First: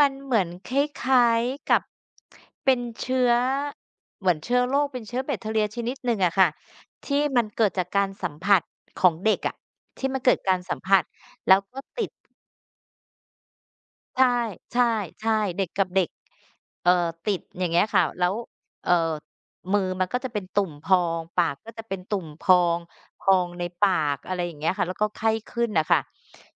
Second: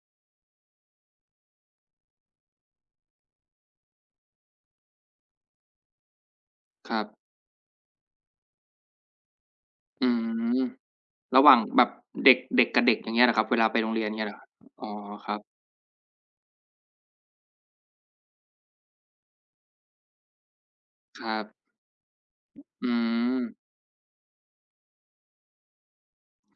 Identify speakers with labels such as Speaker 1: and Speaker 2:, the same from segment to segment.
Speaker 1: มันเหมือนคล้าย ๆ กับเป็นเชื้อ เหมือนเชื้อโรค เป็นเชื้อแบคทีเรียชนิดหนึ่งอะค่ะ
Speaker 2: ครั
Speaker 1: ที
Speaker 2: บ
Speaker 1: ่มันเกิดจากการสัมผัสของเด็กอะ ท
Speaker 2: อ
Speaker 1: ี
Speaker 2: ื
Speaker 1: ่มันเกิดกา
Speaker 2: ม
Speaker 1: รสัมผัส
Speaker 2: ระหว
Speaker 1: แล้
Speaker 2: ่าง
Speaker 1: วก็
Speaker 2: แบบ
Speaker 1: ติด
Speaker 2: เด็ก เด็กกับเด็ก อย่างเงี้ยเหรอครับ เวลาไปโรงเรียน อย่า
Speaker 1: ใ
Speaker 2: งเ
Speaker 1: ช
Speaker 2: งี้
Speaker 1: ่
Speaker 2: ยเหรอ?
Speaker 1: ใช
Speaker 2: อ
Speaker 1: ่
Speaker 2: ๋อ
Speaker 1: ใช
Speaker 2: ค
Speaker 1: ่
Speaker 2: รับ
Speaker 1: เด็กกับเด็ก เอ่อ ติด อย่างเงี้ยค่ะ แล้ว เอ่อ มือมันก็จะเป็นตุ่มพอ
Speaker 2: ค
Speaker 1: ง
Speaker 2: รั
Speaker 1: ปา
Speaker 2: บ
Speaker 1: กก็จะเป็นตุ่มพอง
Speaker 2: อื
Speaker 1: พอ
Speaker 2: ม
Speaker 1: งในปาก อะไรอย่างเงี้ยค่ะ แล้วก็ไข้ขึ้นน่ะค่ะ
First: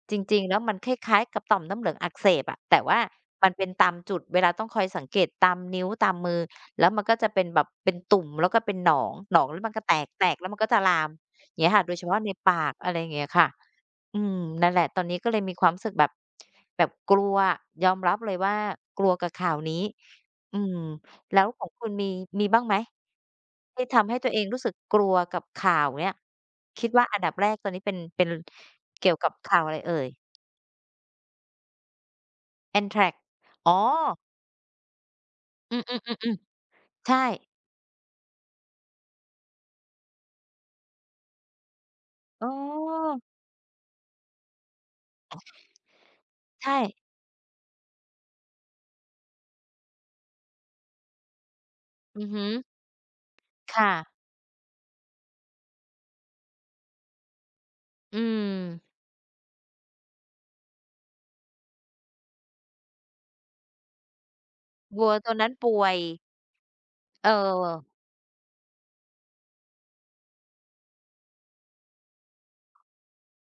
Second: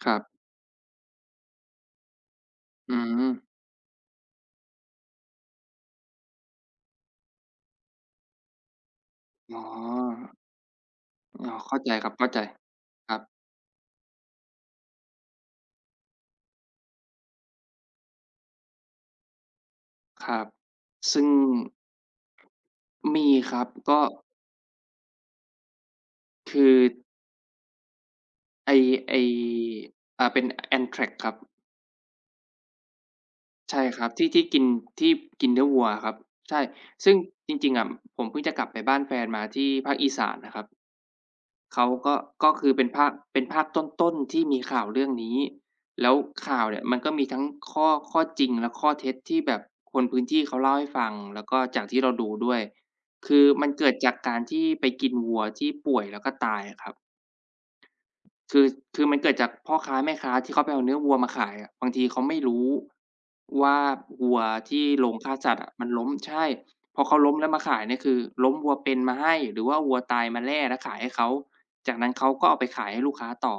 Speaker 2: คร
Speaker 1: จ
Speaker 2: ับ
Speaker 1: ริง ๆ แล้ว มันคล้าย ๆ กับต่อมน้ำเหลืองอักเสบอะ แต่
Speaker 2: อ
Speaker 1: ว
Speaker 2: ื
Speaker 1: ่า
Speaker 2: ม
Speaker 1: มันเป็นตามจุด เวลา ต้องคอยสังเกต ตามนิ้ว ตามมือ แล้วมันก็จะเป็นแบบ เป็นตุ่ม แล้วก็เป็นหนอง หนอง
Speaker 2: อ
Speaker 1: แล
Speaker 2: ๋
Speaker 1: ้
Speaker 2: อ
Speaker 1: ว มันก็แตก แตกแล้ว มันก็จะลาม
Speaker 2: อ๋อ
Speaker 1: เงี้
Speaker 2: เข
Speaker 1: ย
Speaker 2: ้า
Speaker 1: ค่ะ
Speaker 2: ใ
Speaker 1: โ
Speaker 2: จ
Speaker 1: ดยเฉ
Speaker 2: ครั
Speaker 1: พ
Speaker 2: บ
Speaker 1: าะ
Speaker 2: เข้
Speaker 1: ใ
Speaker 2: า
Speaker 1: น
Speaker 2: ใจ
Speaker 1: ปาก อะไร
Speaker 2: ครั
Speaker 1: เงี
Speaker 2: บ
Speaker 1: ้ยค่ะ อืม นั่นแหละ ตอนนี้ก็เลยมีความรู้สึกแบบ แบบกลัว ยอมรับเลยว่า กลัวกับข่าวนี้
Speaker 2: ครับ
Speaker 1: อืม
Speaker 2: ซึ่ง
Speaker 1: แล้วของคุณมี มีบ้างไหม
Speaker 2: มีครับ
Speaker 1: ที่
Speaker 2: ก
Speaker 1: ท
Speaker 2: ็
Speaker 1: ำให้ตัวเองรู้สึกกลัวกับข่าวเนี่ย?
Speaker 2: คือ
Speaker 1: คิดว่าอันดับแรก ตอนนี้เป็น เป็น
Speaker 2: ไอ้
Speaker 1: เกี
Speaker 2: ไ
Speaker 1: ่
Speaker 2: อ
Speaker 1: ย
Speaker 2: ้
Speaker 1: วกับข่าวอะไรเอ่ย?
Speaker 2: อ่า เป็น Anthrax ครับ
Speaker 1: Anthrax อ๋
Speaker 2: ใช
Speaker 1: อ
Speaker 2: ่ครับ ที่ ที่กิน ที่กินเนื้อ
Speaker 1: อื
Speaker 2: วั
Speaker 1: ม
Speaker 2: วอะครับ ใช
Speaker 1: ๆ
Speaker 2: ่
Speaker 1: ๆ ๆ
Speaker 2: ซ
Speaker 1: ใช
Speaker 2: ึ่ง
Speaker 1: ่
Speaker 2: จริง ๆ อะ ผมเพิ่งจะกลับไปบ้านแฟนมา ที่ภาคอีสานนะครับ เขาก็
Speaker 1: อ
Speaker 2: ก
Speaker 1: ๋
Speaker 2: ็
Speaker 1: อ
Speaker 2: คือเป็นภาค เป็นภาคต้น ๆ ที่มีข่าวเรื่องนี้ แล้วข่า
Speaker 1: ใช
Speaker 2: ว
Speaker 1: ่
Speaker 2: เนี่ย มันก็มีทั้งข้อ ข้อจริงและข้อเท็จ ที่แบบคนพื้นที่เขาเล่าให้ฟัง แล้วก็จากที่เรา
Speaker 1: อื
Speaker 2: ดู
Speaker 1: อฮึ
Speaker 2: ด้วย คือมัน
Speaker 1: ค
Speaker 2: เก
Speaker 1: ่
Speaker 2: ิด
Speaker 1: ะ
Speaker 2: จากการที่ไปกินวัวที่ป่วย แล้วก็ตายอะครับ
Speaker 1: อื
Speaker 2: คือ
Speaker 1: ม
Speaker 2: คือมันเกิดจากพ่อค้าแม่ค้า ที่เขาไปเอาเนื้อวัวมาขายอะ บางทีเขาไม่รู้ว่า วัวที่
Speaker 1: ว
Speaker 2: โ
Speaker 1: ั
Speaker 2: ร
Speaker 1: ว
Speaker 2: งฆ
Speaker 1: ตอ
Speaker 2: ่า
Speaker 1: นนั
Speaker 2: ส
Speaker 1: ้น
Speaker 2: ัตว์
Speaker 1: ป
Speaker 2: อะ
Speaker 1: ่
Speaker 2: มั
Speaker 1: ว
Speaker 2: น
Speaker 1: ย
Speaker 2: ล้ม ใช่ พอเขา
Speaker 1: เ
Speaker 2: ล้ม แล้วมาขา
Speaker 1: ออ
Speaker 2: ยเนี่ย คือ ล้มวัวเป็นมาให้ หรือว่าวัวตายมาแล่ แล้วขายให้เขา จากนั้นเขาก็เอาไปขาย ให้ลูกค้าต่อ